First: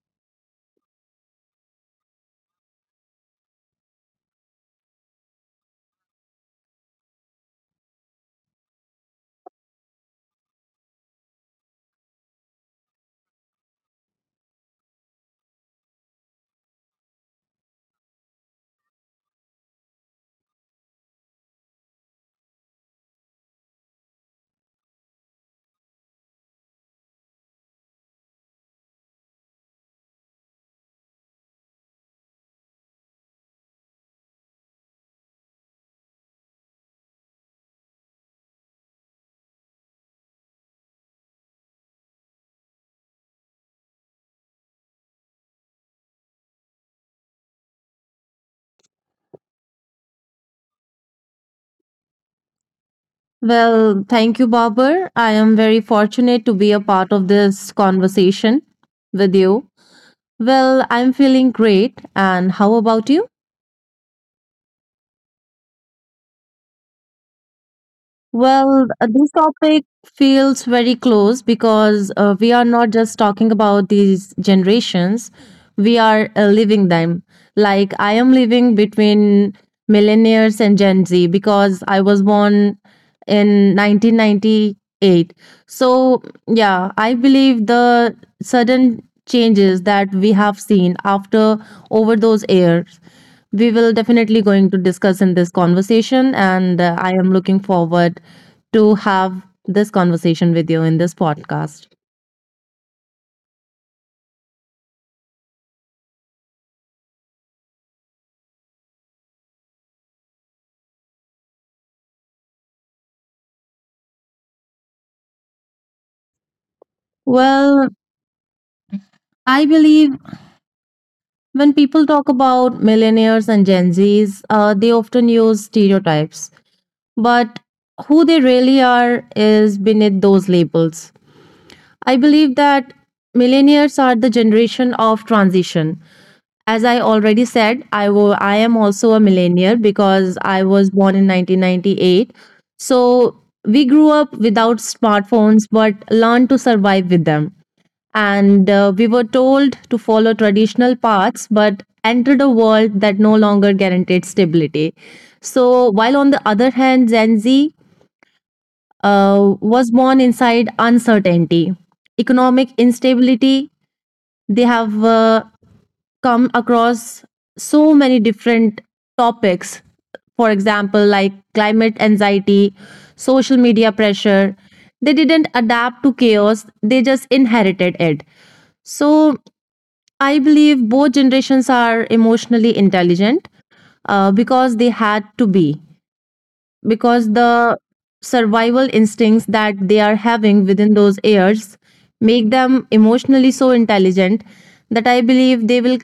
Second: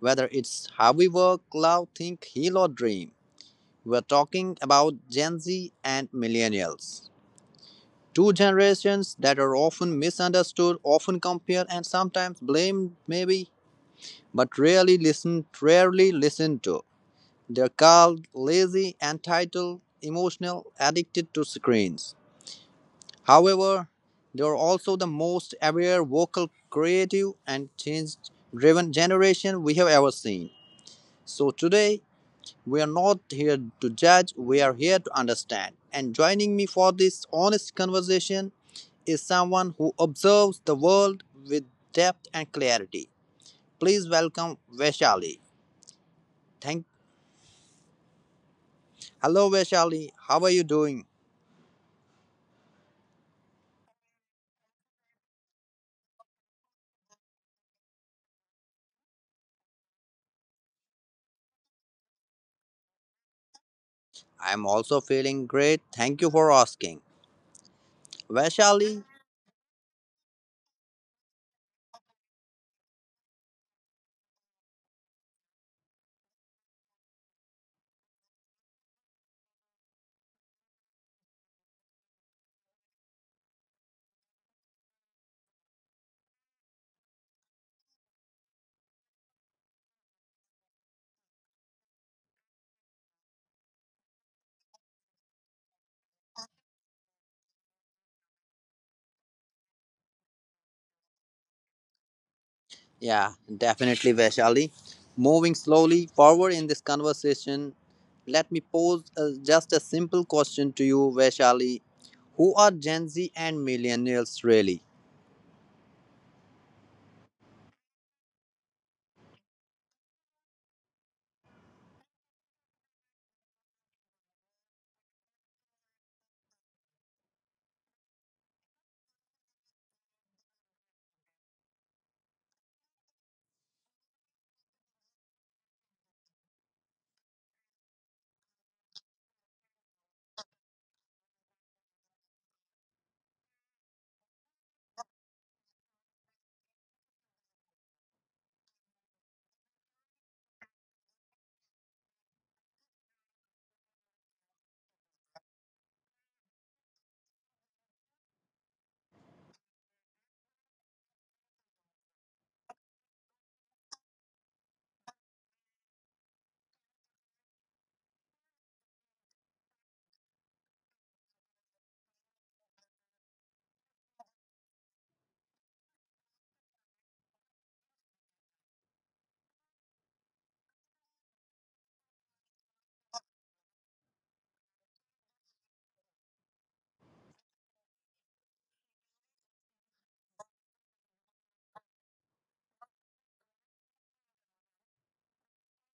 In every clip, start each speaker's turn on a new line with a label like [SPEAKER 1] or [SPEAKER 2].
[SPEAKER 1] Whether it's how we work, love, think, heal, or dream, we're talking about Gen Z and millennials. Two generations that are often misunderstood, often compared, and sometimes blamed, maybe, but rarely rarely listened to. They're called lazy, entitled, emotional, addicted to screens. However, they're also the most aware, vocal, creative, and change driven generation we have ever seen. So today, we are not here to judge, we are here to understand. And joining me for this honest conversation is someone who observes the world with depth and clarity. Please welcome Vaishali. Thank Hello Vaishali, how are you doing?
[SPEAKER 2] Well, thank you, Babur. I am very fortunate to be a part of this conversation with you. Well, I'm feeling great. And how about you?
[SPEAKER 1] I'm also feeling great. Thank you for asking.
[SPEAKER 2] Well, this
[SPEAKER 1] Vaishali?
[SPEAKER 2] topic feels very close because we are not just talking about these generations, we are living them. Like, I am living between millennials and Gen Z because I was born in 1998. So, yeah, I believe the sudden changes that we have seen after over those years we will definitely going to discuss in this conversation and I am looking forward to have this conversation with you in this podcast.
[SPEAKER 1] Yeah, definitely Vaishali. Moving slowly forward in this conversation, let me pose just a simple question to you, Vaishali. Who are Gen Z and millennials really?
[SPEAKER 2] Well, I believe when people talk about millennials and Gen Zs, they often use stereotypes, but who they really are is beneath those labels. I believe that millennials are the generation of transition. As I already said, I am also a millennial because I was born in 1998. So we grew up without smartphones but learned to survive with them and we were told to follow traditional paths but entered a world that no longer guaranteed stability. So while on the other hand, Gen Z was born inside uncertainty, economic instability. They have come across so many different topics, for example like climate anxiety, social media pressure. They didn't adapt to chaos, they just inherited it. So I believe both generations are emotionally intelligent, because they had to be, because the survival instincts that they are having within those years make them emotionally so intelligent that I believe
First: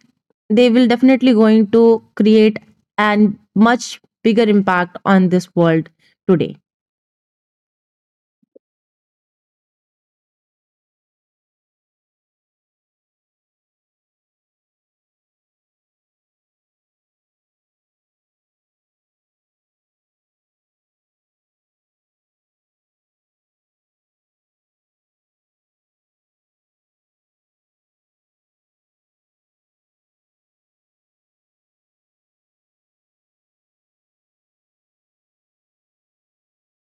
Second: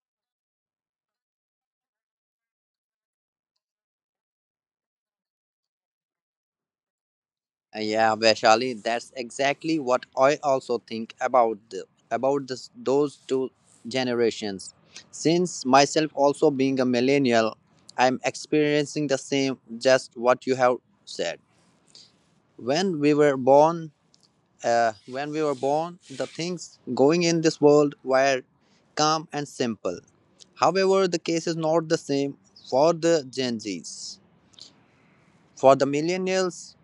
[SPEAKER 2] they will definitely going to create an much bigger impact on this world today.
[SPEAKER 1] Yeah, Vaishali, that's exactly what I also think about about this, those two generations. Since myself also being a millennial, I'm experiencing the same, just what you have said. When we were born, when we were born, the things going in this world were calm and simple. However, the case is not the same for the Gen Zs. For the millennials,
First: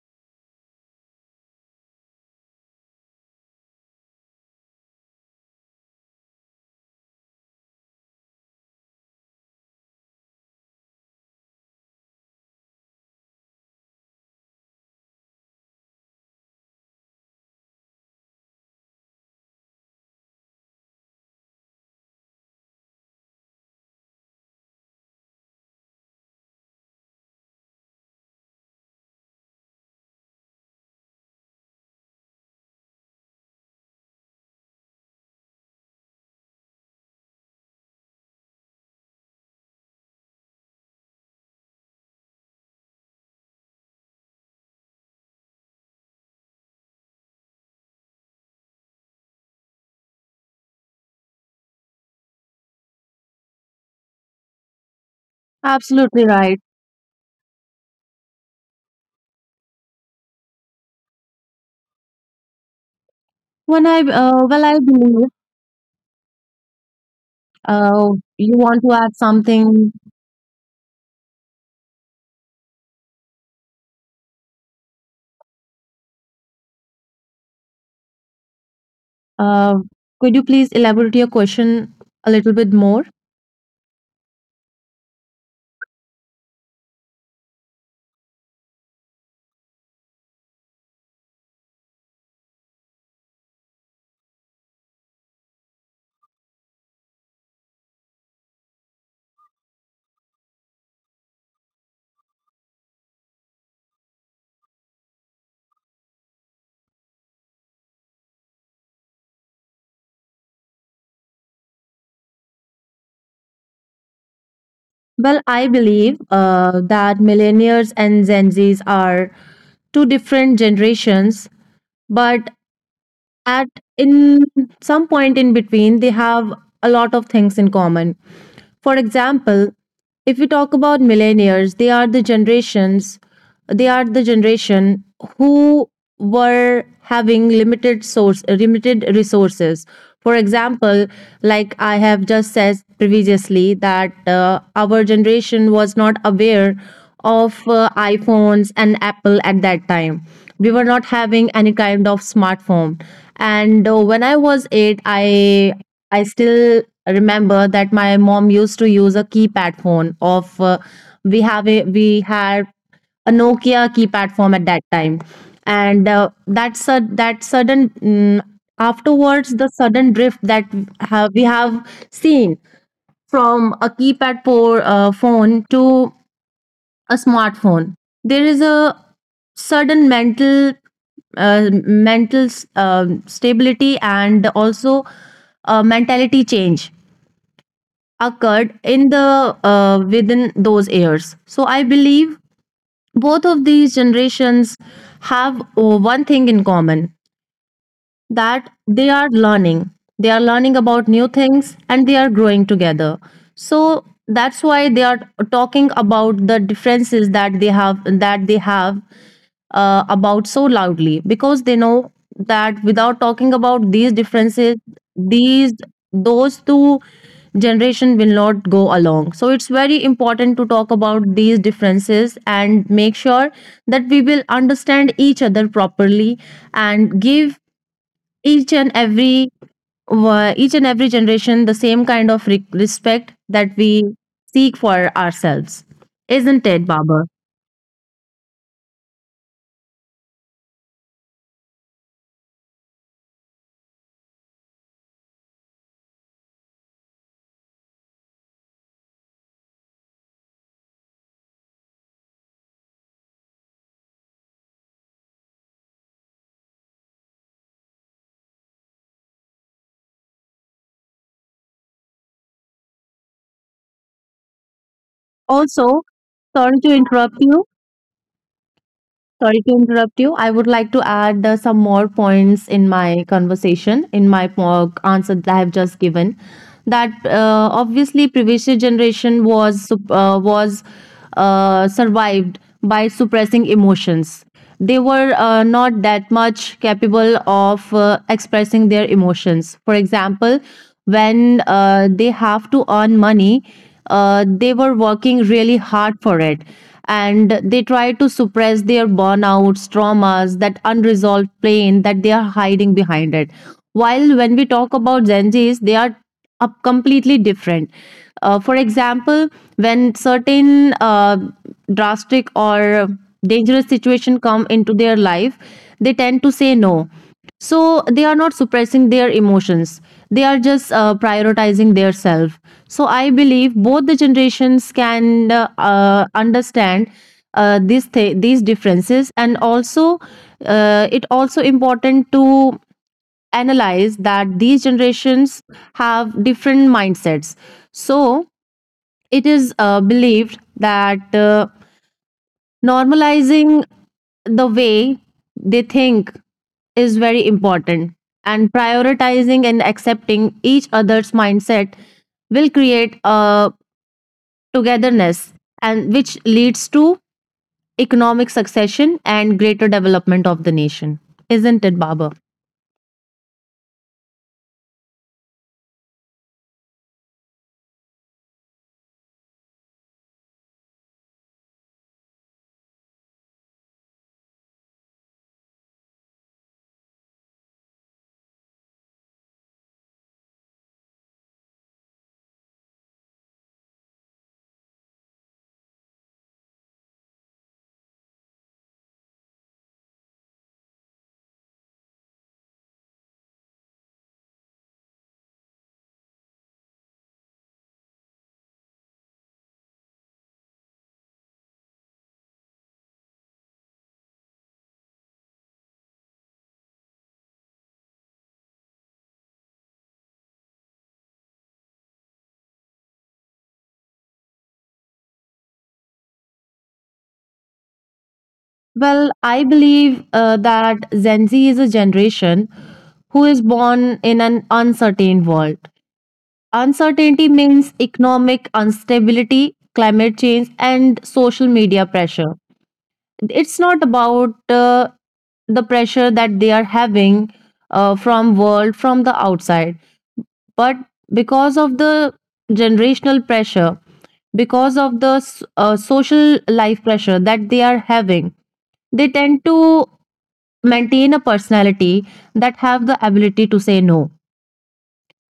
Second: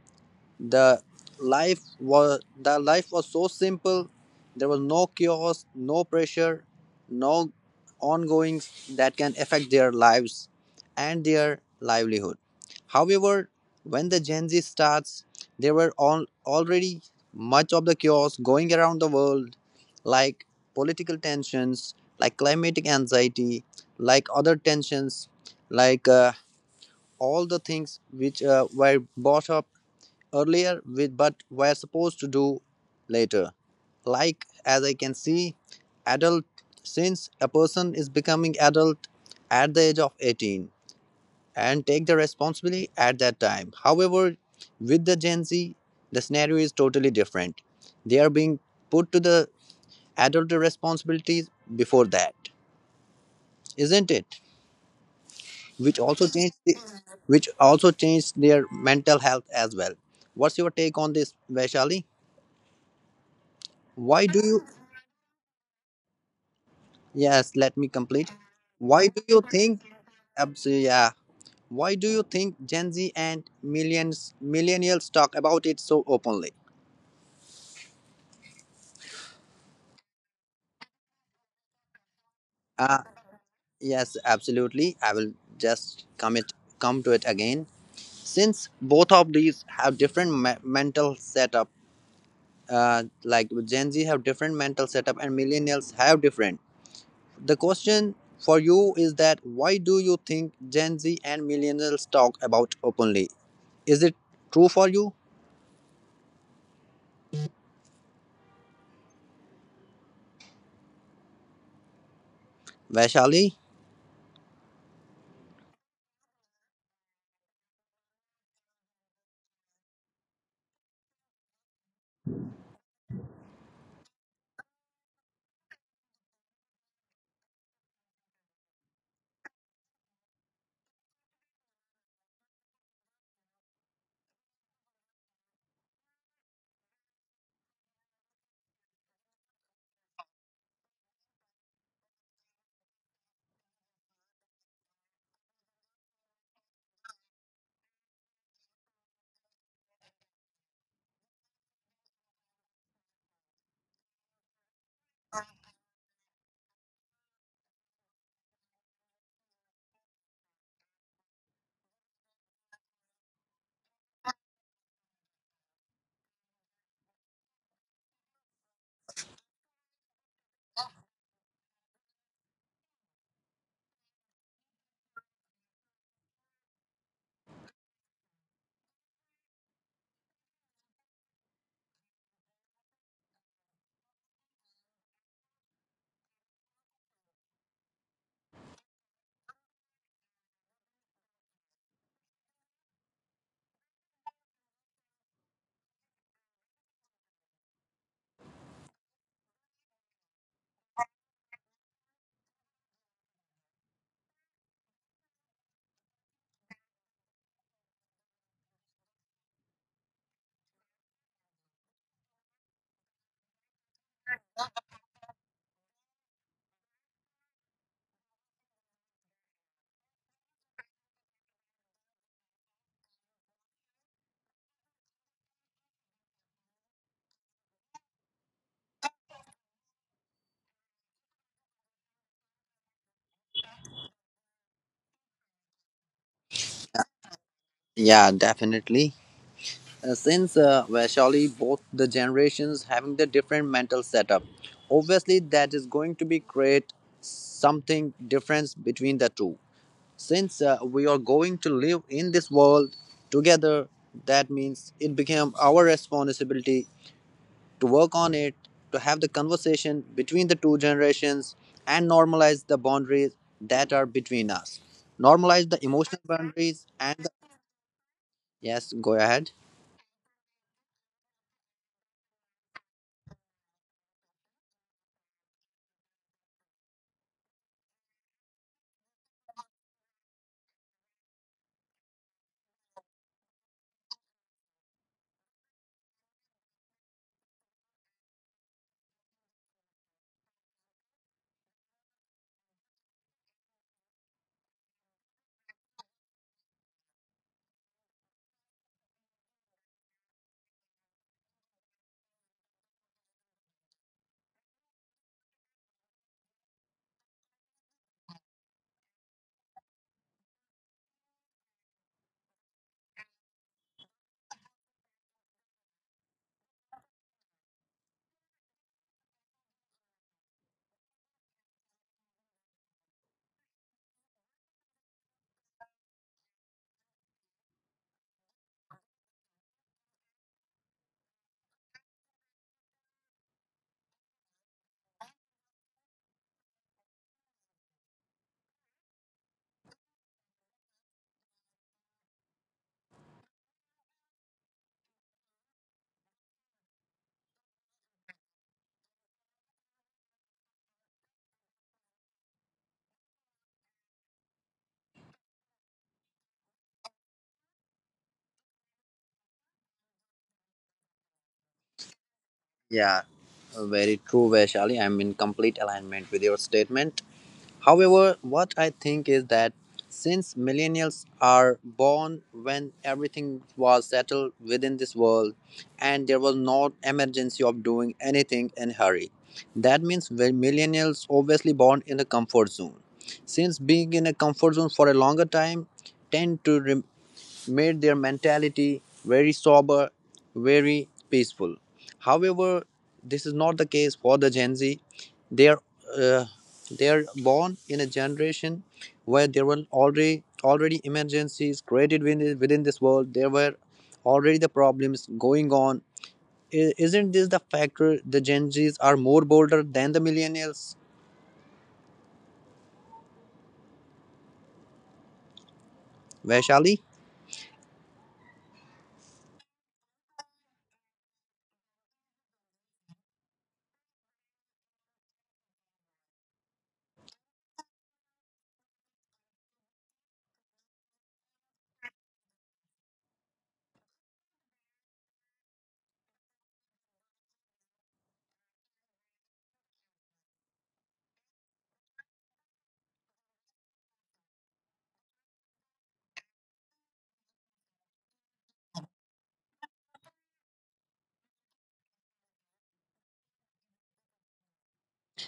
[SPEAKER 1] the the life was so simple, there was no chaos, no pressure, no ongoings that can affect their lives and their livelihood. However, when the Gen Z starts, there were all already much of the chaos going around the world, like political tensions, like climatic anxiety, like other tensions, like all the things which were brought up earlier with but were supposed to do later. Like as I can see, adult since a person is becoming adult at the age of 18 and take the responsibility at that time. However, with the Gen Z, the scenario is totally different. They are being put to the adult responsibilities before that, isn't it?
[SPEAKER 2] Absolutely
[SPEAKER 1] Which
[SPEAKER 2] right.
[SPEAKER 1] also which also changed their mental health as well. What's your take on this, Vaishali?
[SPEAKER 2] When I
[SPEAKER 1] Why do
[SPEAKER 2] I
[SPEAKER 1] you
[SPEAKER 2] believe
[SPEAKER 1] Yes,
[SPEAKER 2] uh,
[SPEAKER 1] let me
[SPEAKER 2] you
[SPEAKER 1] complete.
[SPEAKER 2] want to add
[SPEAKER 1] Why do you
[SPEAKER 2] something.
[SPEAKER 1] think, abs- yeah, why do you think Gen Z and millions millennials talk about it so openly?
[SPEAKER 2] Uh, could you please elaborate your question a little bit more?
[SPEAKER 1] Uh, yes, absolutely. I will just come it come to it again. Since both of these have different mental setup, like Gen Z have different mental setup and millennials have different. The question for you is that why do you think Gen Z and millennials talk about openly? Is it true for you, Vaishali?
[SPEAKER 2] Well, I believe that millennials and Gen Zs are two different generations, but at in some point in between they have a lot of things in common. For example, if we talk about millennials, they are the generation who were having limited resources. For example, like I have just said previously that our generation was not aware of iPhones and Apple at that time. We were not having any kind of smartphone, and when I was 8, I still remember that my mom used to use a keypad phone of we have a we had a Nokia keypad phone at that time. And that sudden afterwards, the sudden drift that we have seen from a keypad phone to a smartphone, there is a sudden mental mental stability and also a mentality change occurred in the within those years. So I believe both of these generations have one thing in common, that they are learning. They are learning about new things and they are growing together. So that's why they are talking about the differences that they have about so loudly, because they know that without talking about these differences, these those two generation will not go along. So it's very important to talk about these differences and make sure that we will understand each other properly and give each and every each and every generation the same kind of respect that we seek for ourselves, isn't it, Baba?
[SPEAKER 1] Yeah, definitely. Since Vaishali, both the generations having the different mental setup, obviously that is going to be create something difference between the two. Since we are going to live in this world together, that means it became our responsibility to work on it, to have the conversation between the two generations, and normalize the boundaries that are between us. Normalize the
[SPEAKER 2] Also,
[SPEAKER 1] emotional
[SPEAKER 2] sorry
[SPEAKER 1] boundaries
[SPEAKER 2] to
[SPEAKER 1] and the.
[SPEAKER 2] interrupt you.
[SPEAKER 1] Yes, go ahead.
[SPEAKER 2] Sorry to interrupt you. I would like to add some more points in my conversation, in my answer that I have just given, that obviously previous generation was survived by suppressing emotions. They were not that much capable of expressing their emotions. For example, when they have to earn money, they were working really hard for it. And they try to suppress their burnouts, traumas, that unresolved pain that they are hiding behind it. While when we talk about Gen Zs, they are up completely different. For example, when certain drastic or dangerous situation come into their life, they tend to say no. So they are not suppressing their emotions. They are just prioritizing their self. So I believe both the generations can understand these these differences, and also it also important to analyze that these generations have different mindsets. So it is believed that normalizing the way they think is very important, and prioritizing and accepting each other's mindset will create a togetherness, and which leads to economic succession and greater development of the nation, isn't it, Baba?
[SPEAKER 1] Yeah, very true, Vaishali. I'm in complete alignment with your statement. However, what I think is that since millennials are born when everything was settled within this world and there was no emergency of doing anything in hurry, that means when millennials obviously born in a comfort zone, since being in a comfort zone for a longer time tend to made their mentality very sober, very peaceful. However, this is not the case for the Gen Z. They are uh, they are born in a generation where there were already already emergencies created within this world. There were already the problems going on. Isn't this the factor? The Gen Zs are more bolder than the millennials, Vaishali.
[SPEAKER 2] Well, I believe that Gen Z is a generation who is born in an uncertain world. Uncertainty means economic instability, climate change, and social media pressure. It's not about the pressure that they are having from world from the outside, but because of the generational pressure, because of the social life pressure that they are having, they tend to maintain a personality that have the ability to say no,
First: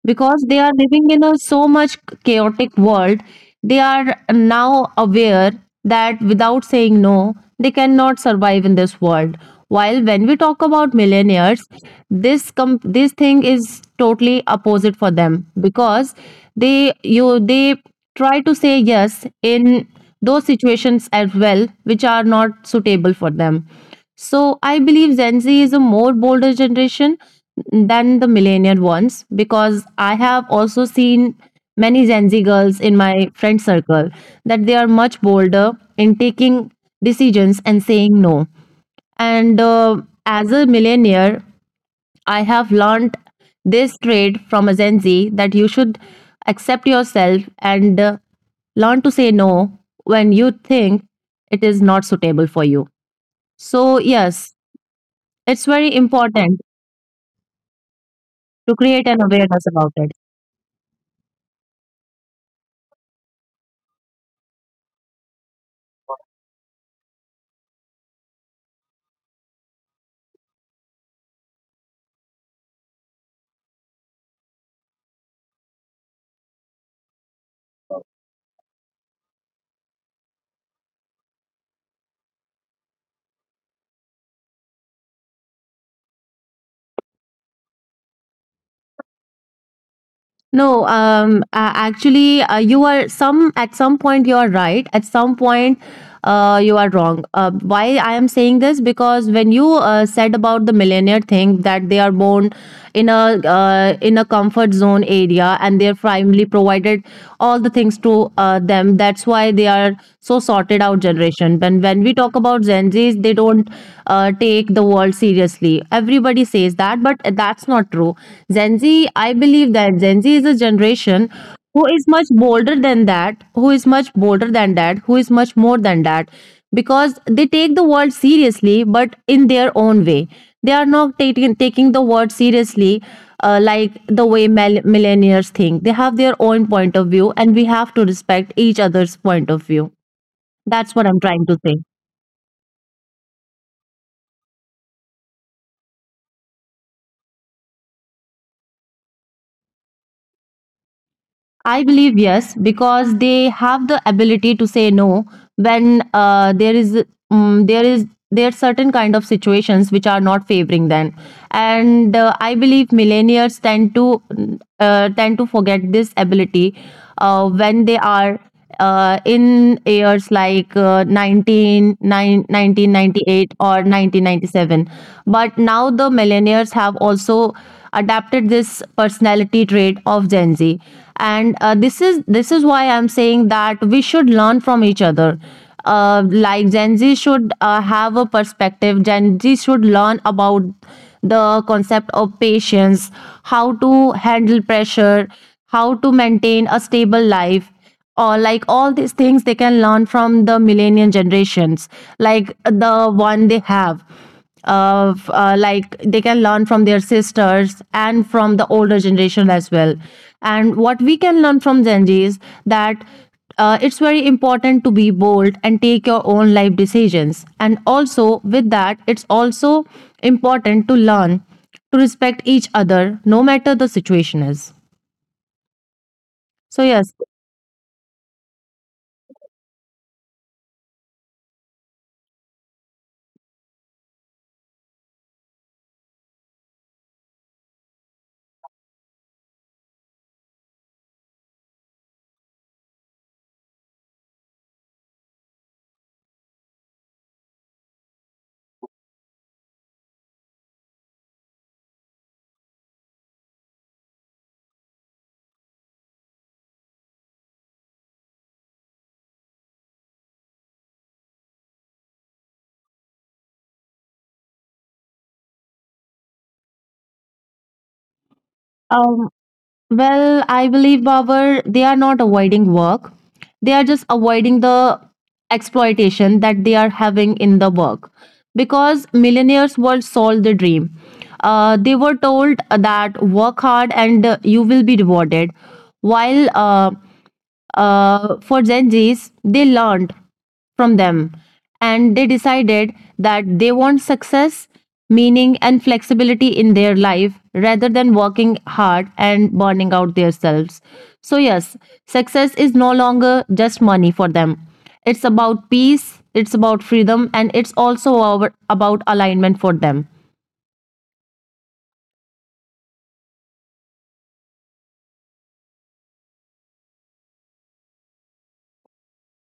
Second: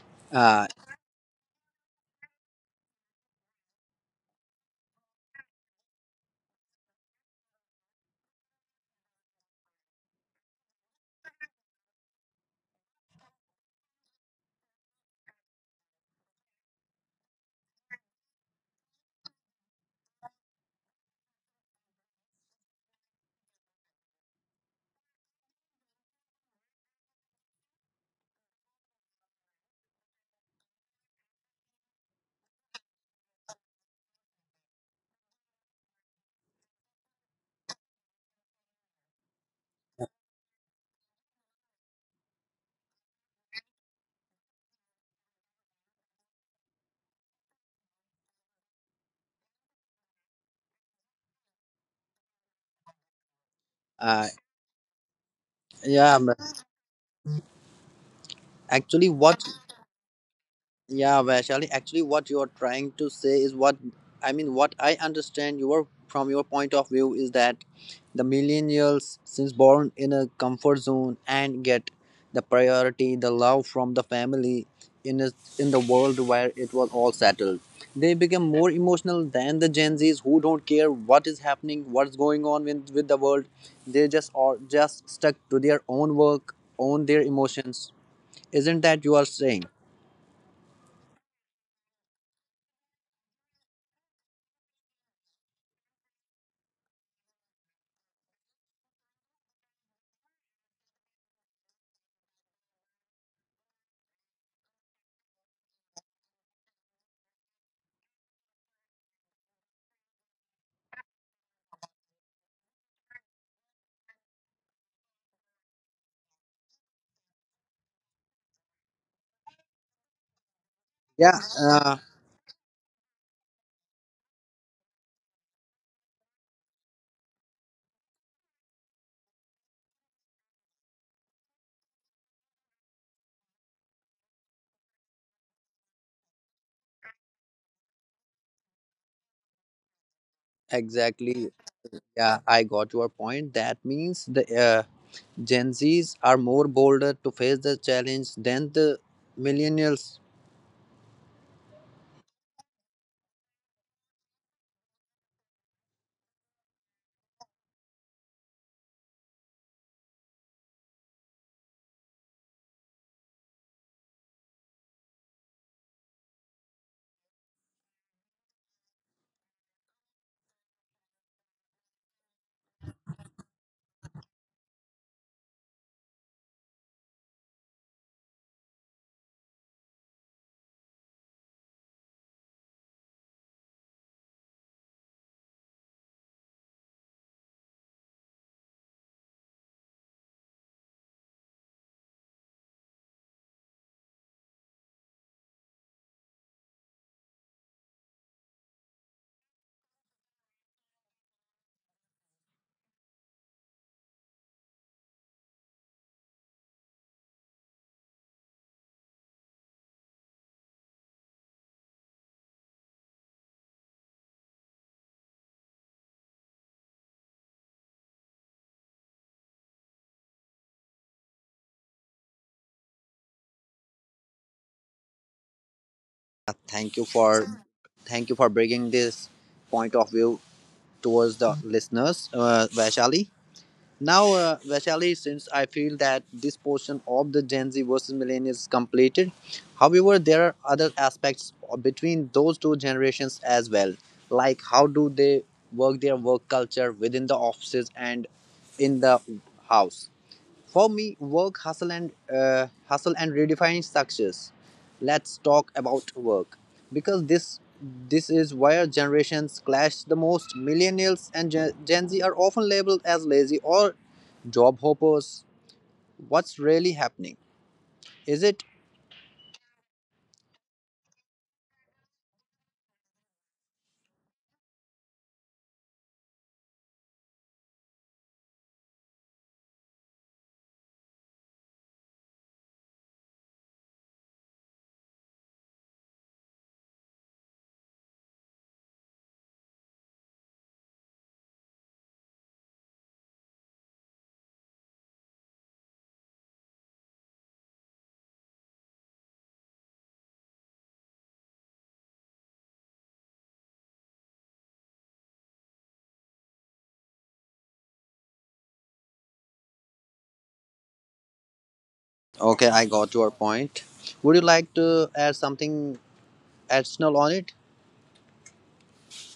[SPEAKER 2] because they
[SPEAKER 1] Uh,
[SPEAKER 2] are living in a so much chaotic world. They are now aware that without saying no, they cannot survive in this world. While when we talk about millionaires, this thing is totally opposite for them, because they try to say yes in those situations as well which are not suitable for them. So I believe Gen Z is a more bolder generation than the millennial ones, because I have also seen many Gen Z girls in my friend circle that they are much bolder in taking decisions and saying no. And as a millennial, I have learned this trait from a Gen Z, that you should accept yourself and learn to say no when you think it is not suitable for you. So,
[SPEAKER 1] uh,
[SPEAKER 2] yes, it's very
[SPEAKER 1] yeah, but
[SPEAKER 2] important to create
[SPEAKER 1] actually,
[SPEAKER 2] an
[SPEAKER 1] what
[SPEAKER 2] awareness about it.
[SPEAKER 1] Yeah, Vaishali, actually, what you are trying to say is what I mean, what I understand your from your point of view is that the millennials, since born in a comfort zone and get the priority, the love from the family in a, in the world where it was all settled, they become more emotional than the Gen Zs who don't care what is happening, what's going on with the world. They just stuck to their own work, own their emotions. Isn't that you are saying?
[SPEAKER 2] No, you are some at some point you are right. At some point, you are wrong. Why I am saying this, because when you said about the millionaire thing, that they are born in a in a comfort zone area and they are primarily provided all the things to them. That's why they are so sorted out generation. When we talk about Gen Zs, they don't take the world seriously, everybody says that, but that's not true. Gen Z, I believe that Gen Z is a generation
[SPEAKER 1] Yeah,
[SPEAKER 2] who
[SPEAKER 1] uh,
[SPEAKER 2] is much bolder than that, who is much more than that, because they take the world seriously, but in their own way. They are not taking the world seriously like the way millennials think. They have their own point of view, and we have to respect each other's point of view. That's what I'm trying
[SPEAKER 1] Exactly.
[SPEAKER 2] to say.
[SPEAKER 1] Yeah, I got your point. That means the Gen Zs are more bolder to face the challenge than the millennials.
[SPEAKER 2] I believe yes, because they have the ability to say no when there is there are certain kind of situations which are not favoring them, and I believe millennials tend to tend to forget this ability when they are in years like 1998 or 1997. But now the millennials have also adapted this personality trait of Gen Z. And this is why I'm saying that we should learn from each other. Uh, like Gen Z should have a perspective. Gen Z should learn about the concept of patience, how to handle pressure, how to maintain a stable life. Or like all these things they can learn from the millennial generations, like the one they have. Of like they can learn from their sisters and from the older generation as well. And what we can learn from Gen Z is that it's very important to be bold and take your own life decisions. And also, with that, it's also important to learn to respect each other no matter the situation is.
[SPEAKER 1] Uh,
[SPEAKER 2] So,
[SPEAKER 1] Thank you
[SPEAKER 2] yes,
[SPEAKER 1] for thank you for bringing this point of view towards the listeners, Vaishali. Now, Vaishali, since I feel that this portion of the Gen Z versus Millennials is completed, however, there are other aspects between those two generations as well. Like how do they work their work culture within the offices and in the house? For me, work, hustle and redefine success. Let's talk about work because this is where generations clash the most. Millennials and Gen Z are often labeled as lazy or job hoppers. What's really happening? Is it
[SPEAKER 2] um, well, I believe, Babar, they are not avoiding work. They are just avoiding the exploitation that they are having in the work. Because millionaires were sold the dream. They were told that work hard and you will be rewarded. While for Gen Zs, they learned from them and they decided that they want success, meaning, and flexibility in their life rather than working hard and burning out themselves. So, yes, success is no longer just money for them. It's about peace, it's about freedom, and it's also about alignment for them.
[SPEAKER 1] okay? I got your point. Would you like to add something additional on it?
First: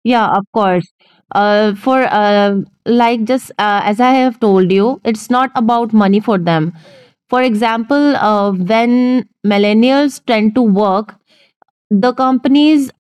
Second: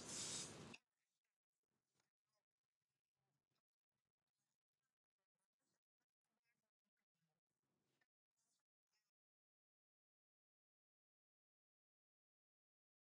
[SPEAKER 2] Yeah, of course. For like just as I have told you, it's not about money for them. For example, when millennials tend to work, the companies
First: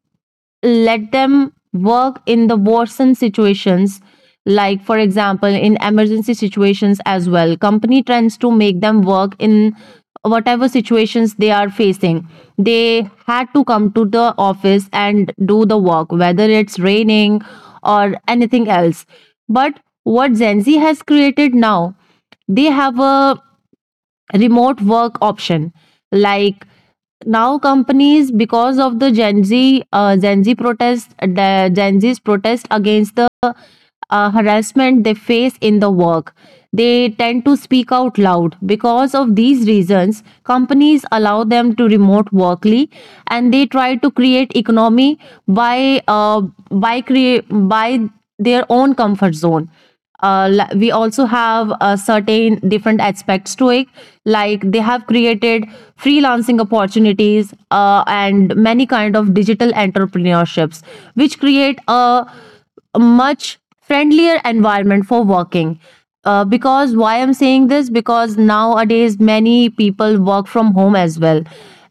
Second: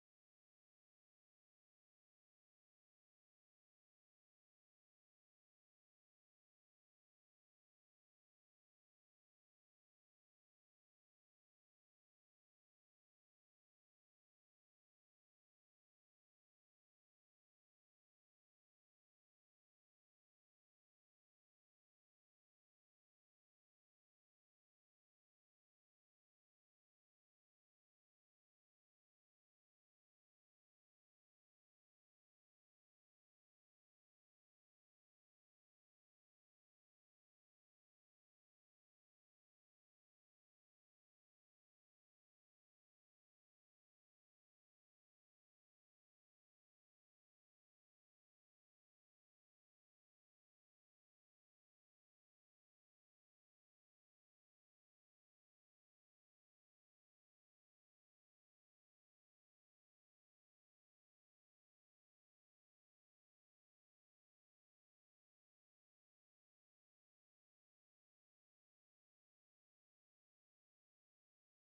[SPEAKER 2] let them work in the worsen situations, like for example in emergency situations as well, company tends to make them work in whatever situations they are facing. They had to come to the office and do the work whether it's raining or anything else. But what Gen Z has created now, they have a remote work option. Like now companies, because of the Gen Z Gen Z protest, the Gen Z's protest against the harassment they face in the work. They tend to speak out loud. Because of these reasons, companies allow them to remote workly, and they try to create economy by by crea- by their own comfort zone. We also have certain different aspects to it, like they have created freelancing opportunities and many kind of digital entrepreneurships, which create a much friendlier environment for working. Because why I'm saying this? Because nowadays many people work from home as well,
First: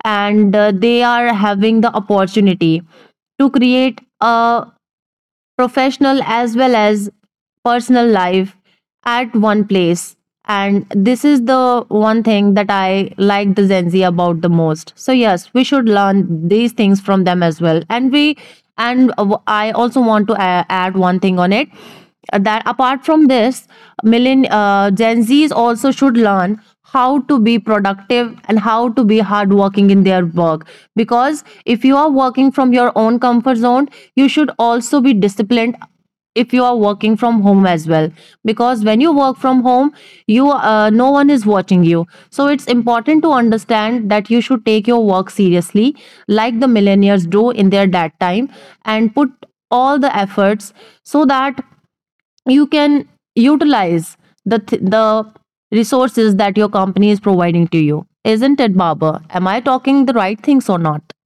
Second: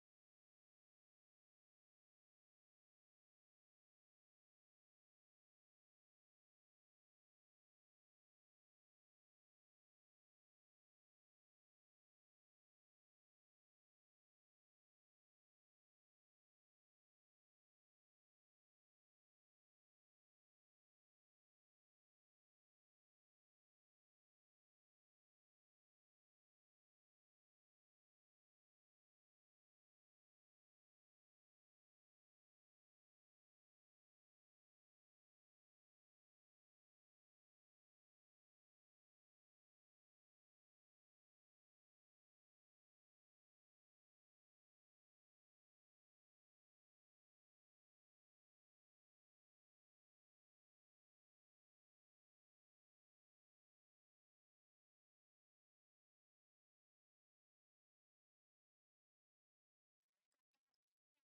[SPEAKER 2] and they are having the opportunity to create a professional as well as personal life at one place. And this is the one thing that I like the Gen Z about the most. So yes, we should learn these things from them as well. And I also want to add one thing on it, that apart from this, millen gen z's also should learn how to be productive and how to be hardworking in their work, because if you are working from your own comfort zone, you should also be disciplined if you are working from home as well. Because when you work from home, you no one is watching you, so it's important to understand that you should take your work seriously, like the millennials do in their that time, and put all the efforts so that you can utilize the resources that your company is providing to you. Isn't it, Baba? Am I talking the right things or not?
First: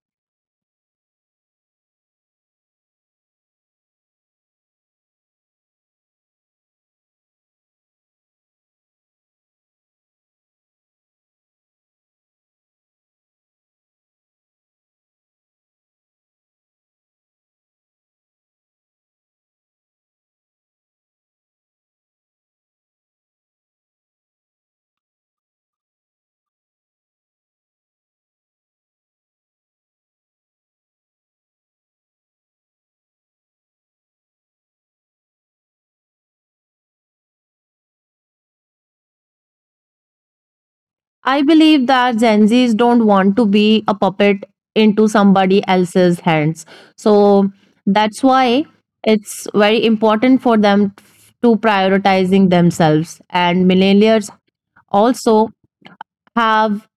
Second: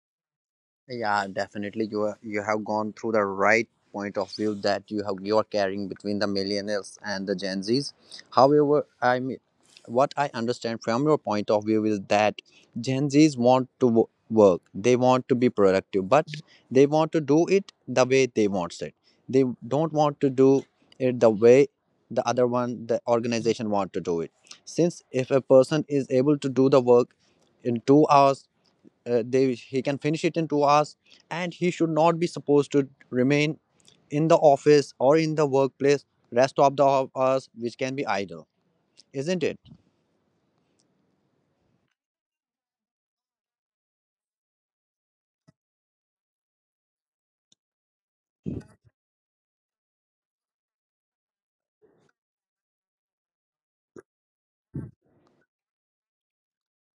[SPEAKER 1] Yeah, definitely. You have gone through the right point of view that you are carrying between the millennials and the Gen Zs. However, I mean, what I understand from your point of view is that Gen Zs want to work. They want to be productive, but they want to do it the way they want it. They don't want to do it the way the other one, the organization, want to do it. Since if a person is able to do the work in 2 hours, they he can finish it in 2 hours, and he should not be supposed to remain in the office or in the workplace rest of the hours which can be idle, isn't it?
[SPEAKER 2] I believe that Gen Z's don't want to be a puppet into somebody else's hands, so that's why it's very important for them to prioritizing themselves, and millennials also have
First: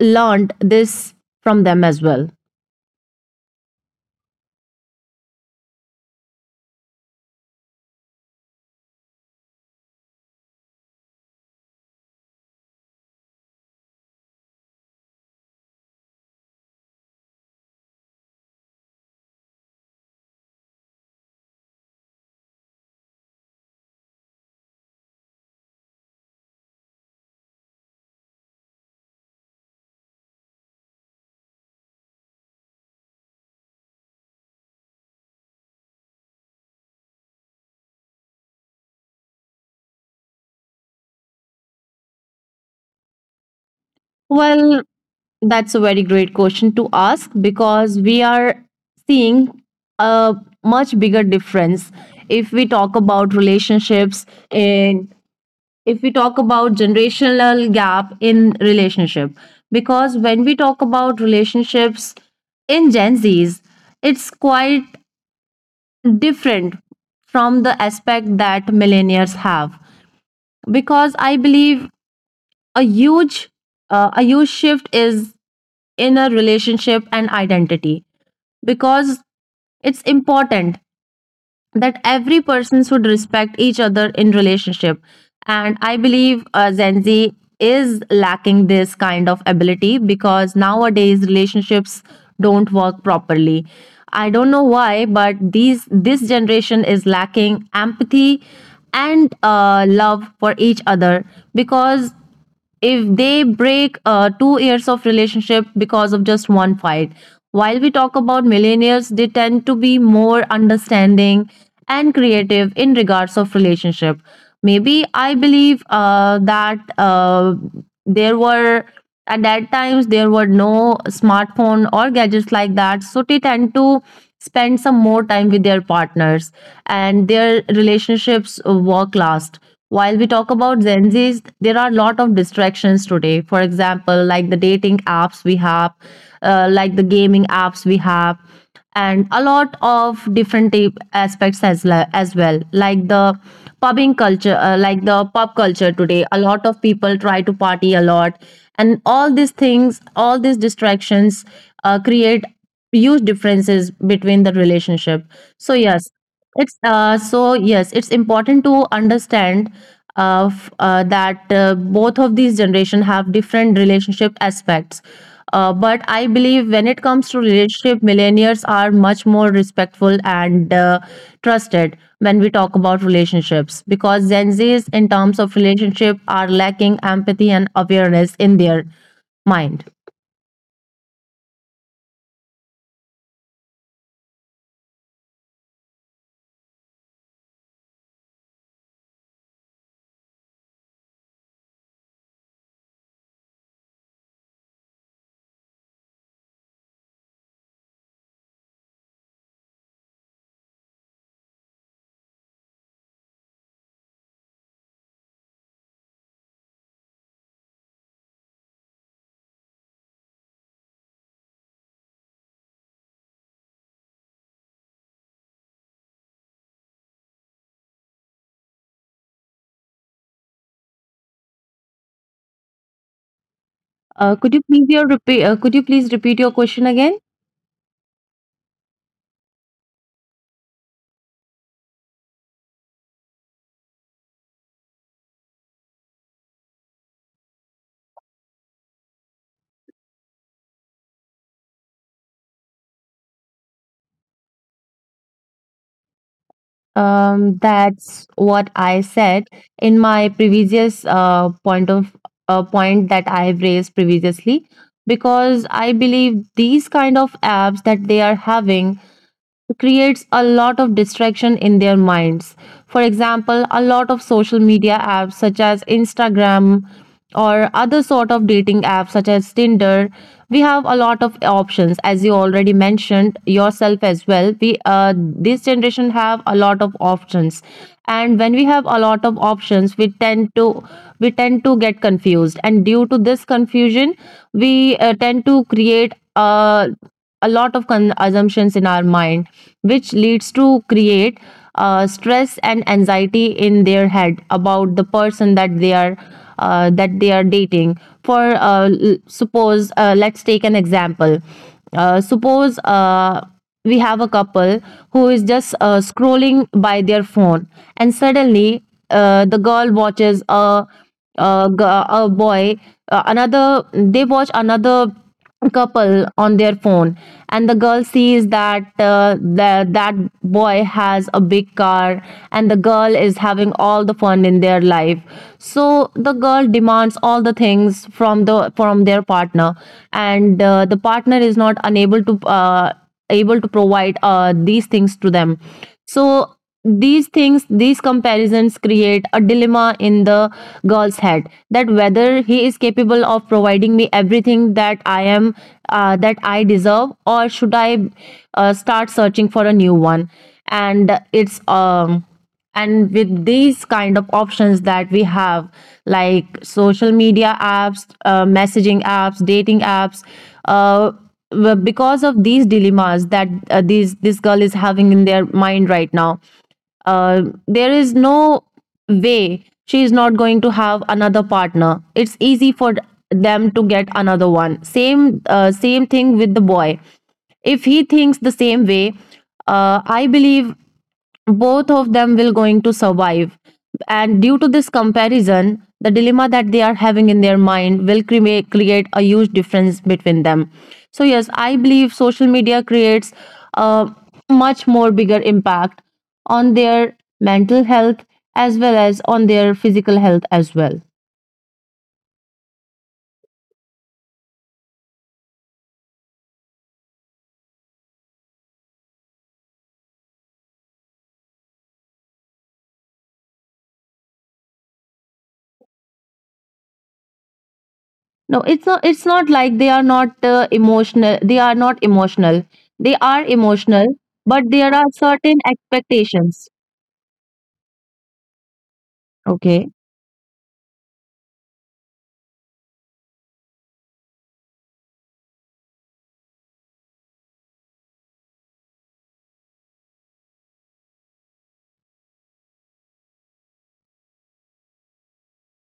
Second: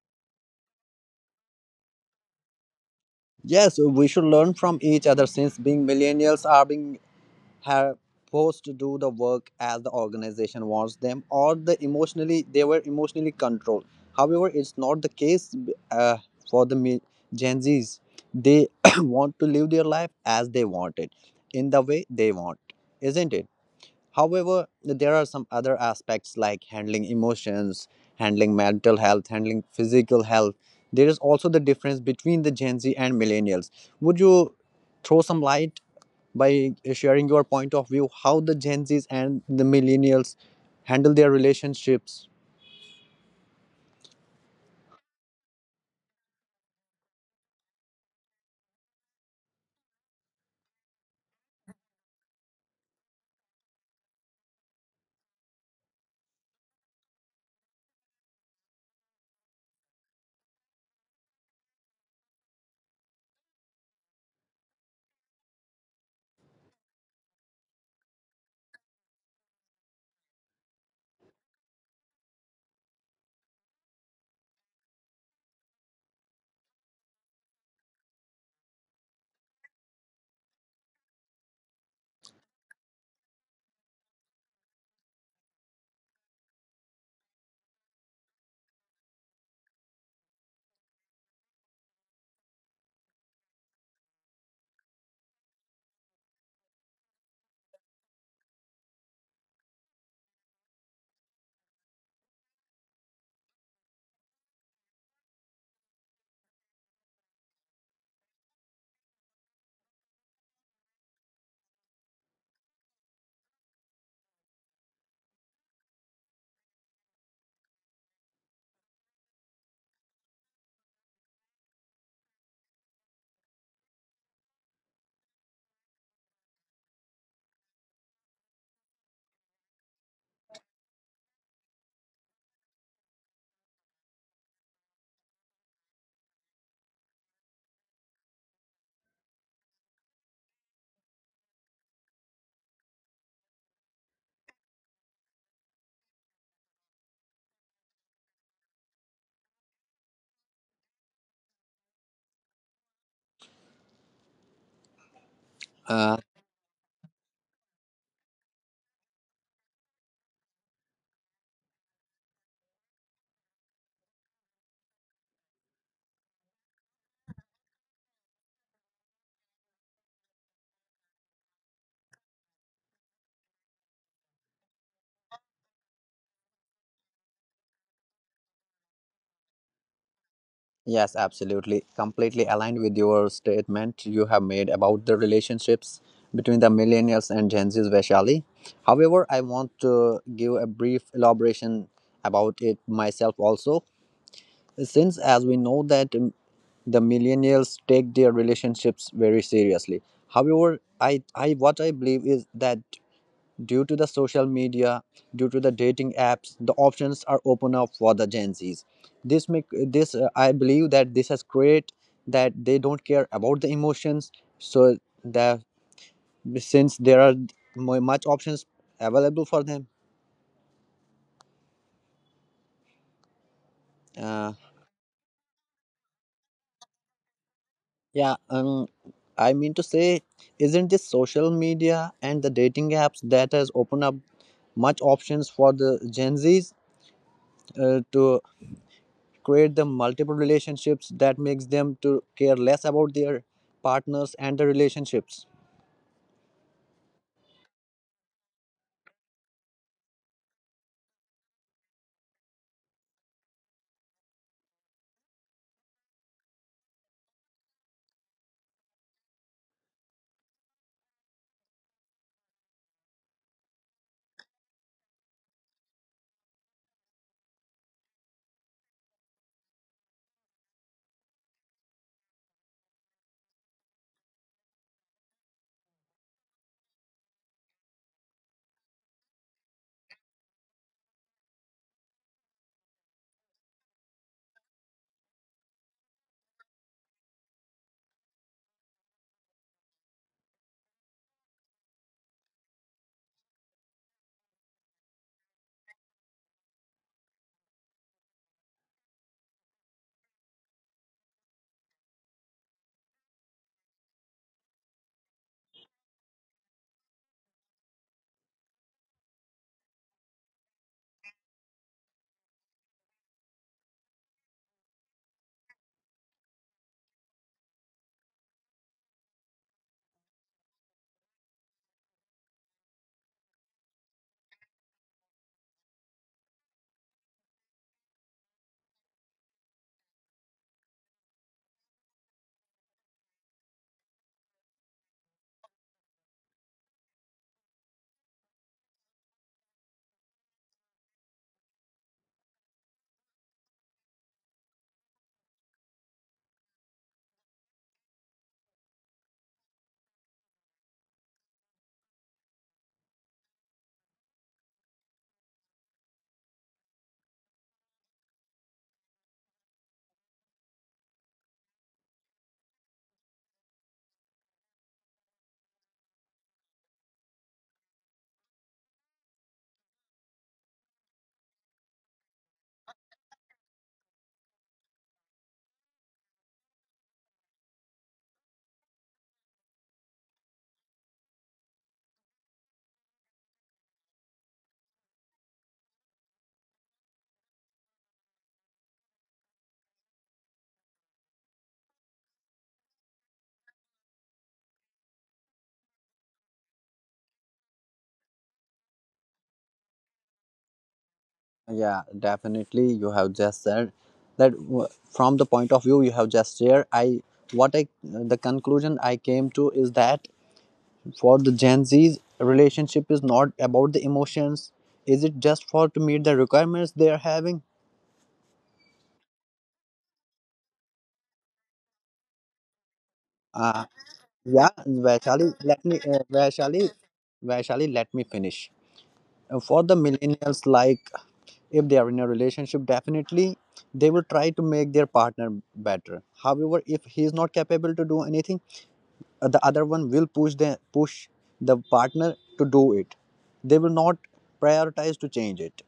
[SPEAKER 2] learned this from them as well.
[SPEAKER 1] Yes, we should learn from each other, since being millennials are being have forced to do the work as the organization wants them, or the emotionally they were emotionally controlled. However, it's not the case uh, for the Gen Z's, they want to live their life as they want it, in the way they want, isn't it? However, there are some other aspects like handling emotions, handling mental health, handling physical health. There is also the difference between the Gen Z and millennials. Would you throw some light by sharing your point of view how the Gen Zs and the millennials handle their relationships?
[SPEAKER 2] Well, that's a very great question to ask, because we are seeing a much bigger difference if we talk about relationships, and if we talk about generational gap in relationship. Because when we talk about relationships in Gen Zs, it's quite different from the aspect that millennials have, because I believe a huge a huge shift is inner relationship and identity. Because it's important that every person should respect each other in relationship, and I believe Gen Z is lacking this kind of ability, because nowadays relationships don't work properly. I don't know why, but these this generation is lacking empathy and love for each other. Because if they break 2 years of relationship because of just one fight, while we talk about millennials, they tend to be more understanding and creative in regards of relationship. Maybe I believe that there were, at that times there were no smartphone or gadgets like that, so they tend to spend some more time with their partners, and their relationships work last. While we talk about Gen Z's, there are a lot of distractions today. For example, like the dating apps we have, like the gaming apps we have, and a lot of different type aspects as well, like the popping culture, like the pop culture today, a lot of people try to party a lot, and all these things, all these distractions create huge differences between the relationship. So yes,
[SPEAKER 1] uh,
[SPEAKER 2] it's so yes, it's important to understand that both of these generation have different relationship aspects. But I believe when it comes to relationship, millennials are much more respectful and trusted when we talk about relationships, because Gen Zs, in terms of relationship, are lacking empathy and awareness in their mind.
[SPEAKER 1] Yes, absolutely. Completely aligned with your statement you have made about the relationships between the millennials and Gen Z, especially. However, I want to give a brief elaboration about it myself also, since as we know that the millennials take their relationships very seriously. However, I what I believe is that due to the social media, due to the dating apps, the options are open up for the Gen Zs. This make this I believe that this has created that they don't care about the emotions. So that since there are much options available for them, uh,
[SPEAKER 2] Could you please your repeat? Could you please repeat your question again?
[SPEAKER 1] yeah, um, I mean to say, isn't this social media and the dating apps that has opened up much options for the Gen Zs to create them multiple relationships that makes them to care less about their partners and the relationships?
[SPEAKER 2] That's what I said in my previous point that I have raised previously, because I believe these kind of apps that they are having creates a lot of distraction in their minds. For example, a lot of social media apps such as Instagram, or other sort of dating apps such as Tinder, we have a lot of options, as you already mentioned yourself as well. We This generation have a lot of options, and when we have a lot of options, we tend to get confused, and due to this confusion, we tend to create a lot of assumptions in our mind, which leads to create stress and anxiety in their head about the person that they are dating for. Suppose let's take an example. Suppose we have a couple who is just scrolling by their phone, and suddenly the girl watches a, g- a boy another they watch another couple on their phone, and the girl sees that that boy has a big car, and the girl is having all the fun in their life. So the girl demands all the things from the from their partner, and the partner is not unable to able to provide these things to them. So these things, these comparisons create a dilemma in the girl's head, that whether he is capable of providing me everything that I am that I deserve, or should I start searching for a new one. And it's um, and with these kind of options that we have, like social media apps, messaging apps, dating apps, uh, because of these dilemmas that these this girl is having in their mind right now, uh, there is no way she is not going to have another partner. It's easy for them to get another one. Same thing with the boy, if he thinks the same way. I believe both of them will going to survive, and due to this comparison, the dilemma that they are having in their mind will create a huge difference between them. So yes, I believe social media creates a much more bigger impact on their mental health as well as on their physical health as well.
[SPEAKER 1] Yeah, definitely you have just said that from the point of view you have just shared, I what I the conclusion I came to is that for the Gen Z's, relationship is not about the emotions, is it just for to meet the requirements they are having?
[SPEAKER 2] No, it's not, it's not like they are not emotional They are not emotional. They are
[SPEAKER 1] uh,
[SPEAKER 2] emotional, but
[SPEAKER 1] yeah
[SPEAKER 2] there are
[SPEAKER 1] vaishali
[SPEAKER 2] certain
[SPEAKER 1] let me uh,
[SPEAKER 2] expectations.
[SPEAKER 1] vaishali Vaishali, let me finish. For
[SPEAKER 2] Okay.
[SPEAKER 1] the millennials, like if they are in a relationship, definitely they will try to make their partner better, however if he is not capable to do anything, the other one will push the partner to do it, they will not prioritize to change it.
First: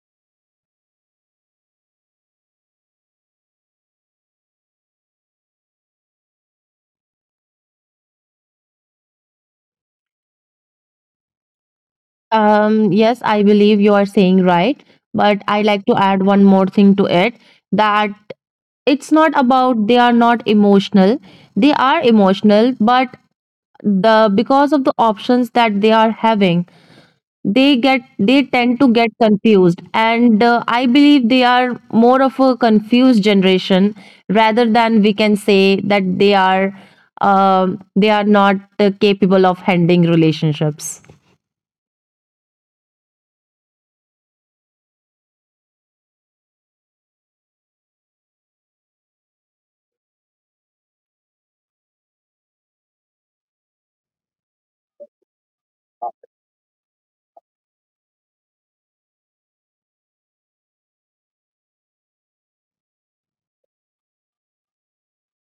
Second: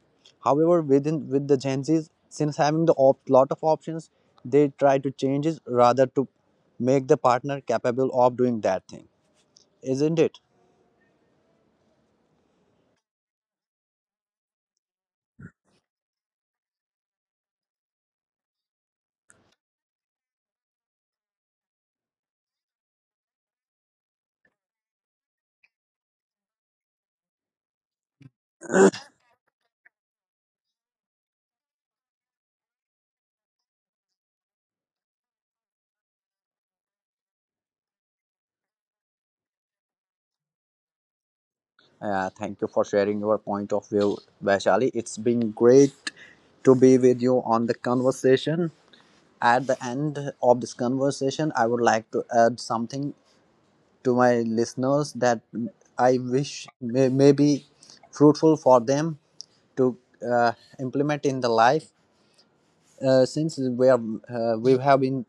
[SPEAKER 1] However, within with the Gen Z's, since having the lot of options, they try to change it rather to make the partner capable of doing that thing, isn't it?
[SPEAKER 2] Yes, I believe you are saying right, but I like to add one more thing to it, that it's not about they are not emotional. They are emotional, but the because of the options that they are having, they tend to get confused, and I believe they are more of a confused generation rather than we can say that they are not capable of handling relationships.
[SPEAKER 1] Thank you for sharing your point of view, Vaishali. It's been great to be with you on the conversation. At the end of this conversation, I would like to add something to my listeners that I wish may be fruitful for them to uh, implement in the life, since we have been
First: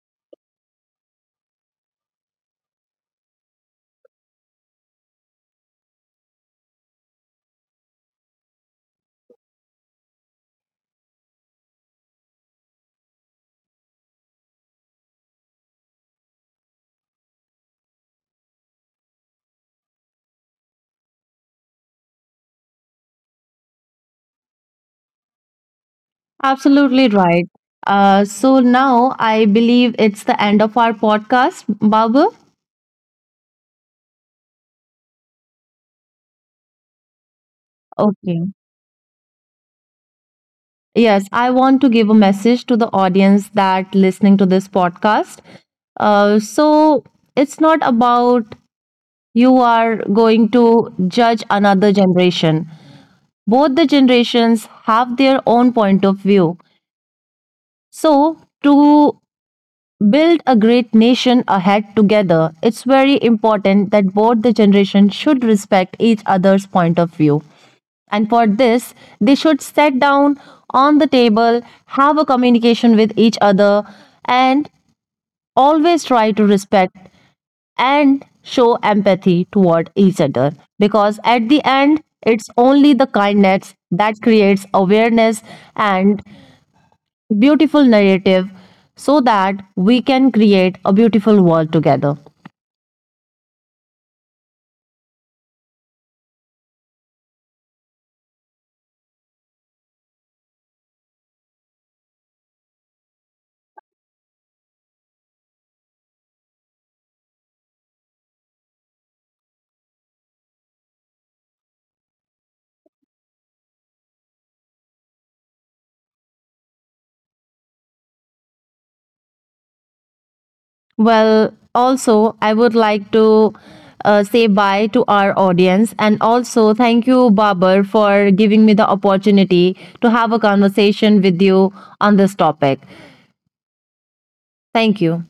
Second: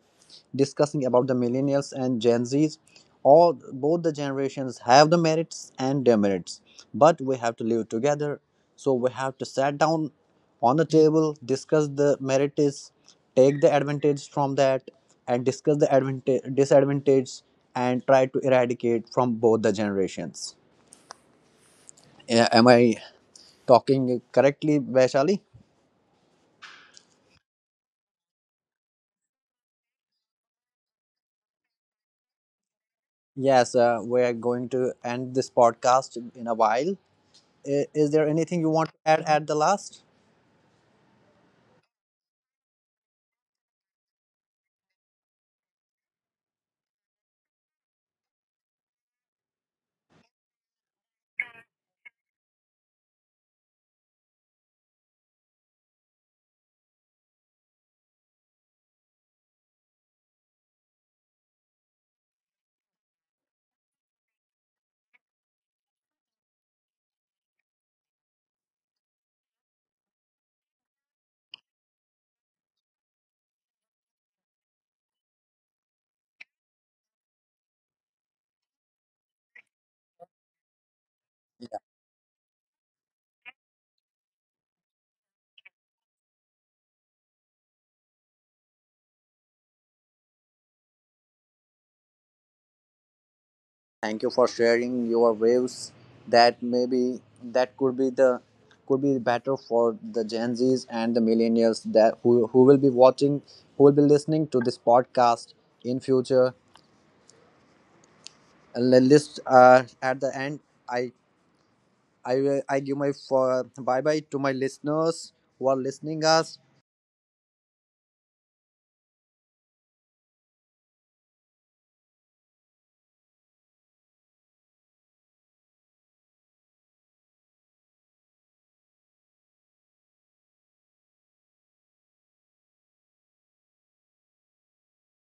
[SPEAKER 1] discussing about the millennials and Gen Zs, all both the generations have the merits and demerits, but we have to live together. So we have to sit down on the table, discuss the merits, take the advantage from that, and discuss the advantage disadvantage and try to eradicate from both the generations. Yeah, am I talking correctly, Vaishali?
[SPEAKER 2] Absolutely right. So now I believe it's the end of our podcast, Babu.
[SPEAKER 1] Yes, we are going to end this podcast in a while. Is there
[SPEAKER 2] Okay.
[SPEAKER 1] anything you want to add at the last?
[SPEAKER 2] Yes, I want to give a message to the audience that listening to this podcast. So, it's not about you are going to judge another generation. Both the generations have their own point of view. So, to build a great nation ahead together, it's very important that both the generations should respect each other's point of view. And for this, they should sit down on the table, have a communication with each other, and always try to respect and show empathy toward each other. Because at the
[SPEAKER 1] Yeah,
[SPEAKER 2] end, it's only the kindness that creates awareness and beautiful narrative, so that we can create a beautiful world together.
[SPEAKER 1] thank you for sharing your views. That maybe that could be the could be better for the Gen Zs and the millennials that who will be watching, who will be listening to this podcast in future. And the list at the end. I I give my for bye bye to my listeners who are listening us
[SPEAKER 2] Well, also, I would like to say bye to our audience, and also thank you, Babar, for giving me the opportunity to have a conversation with you on this topic. Thank you.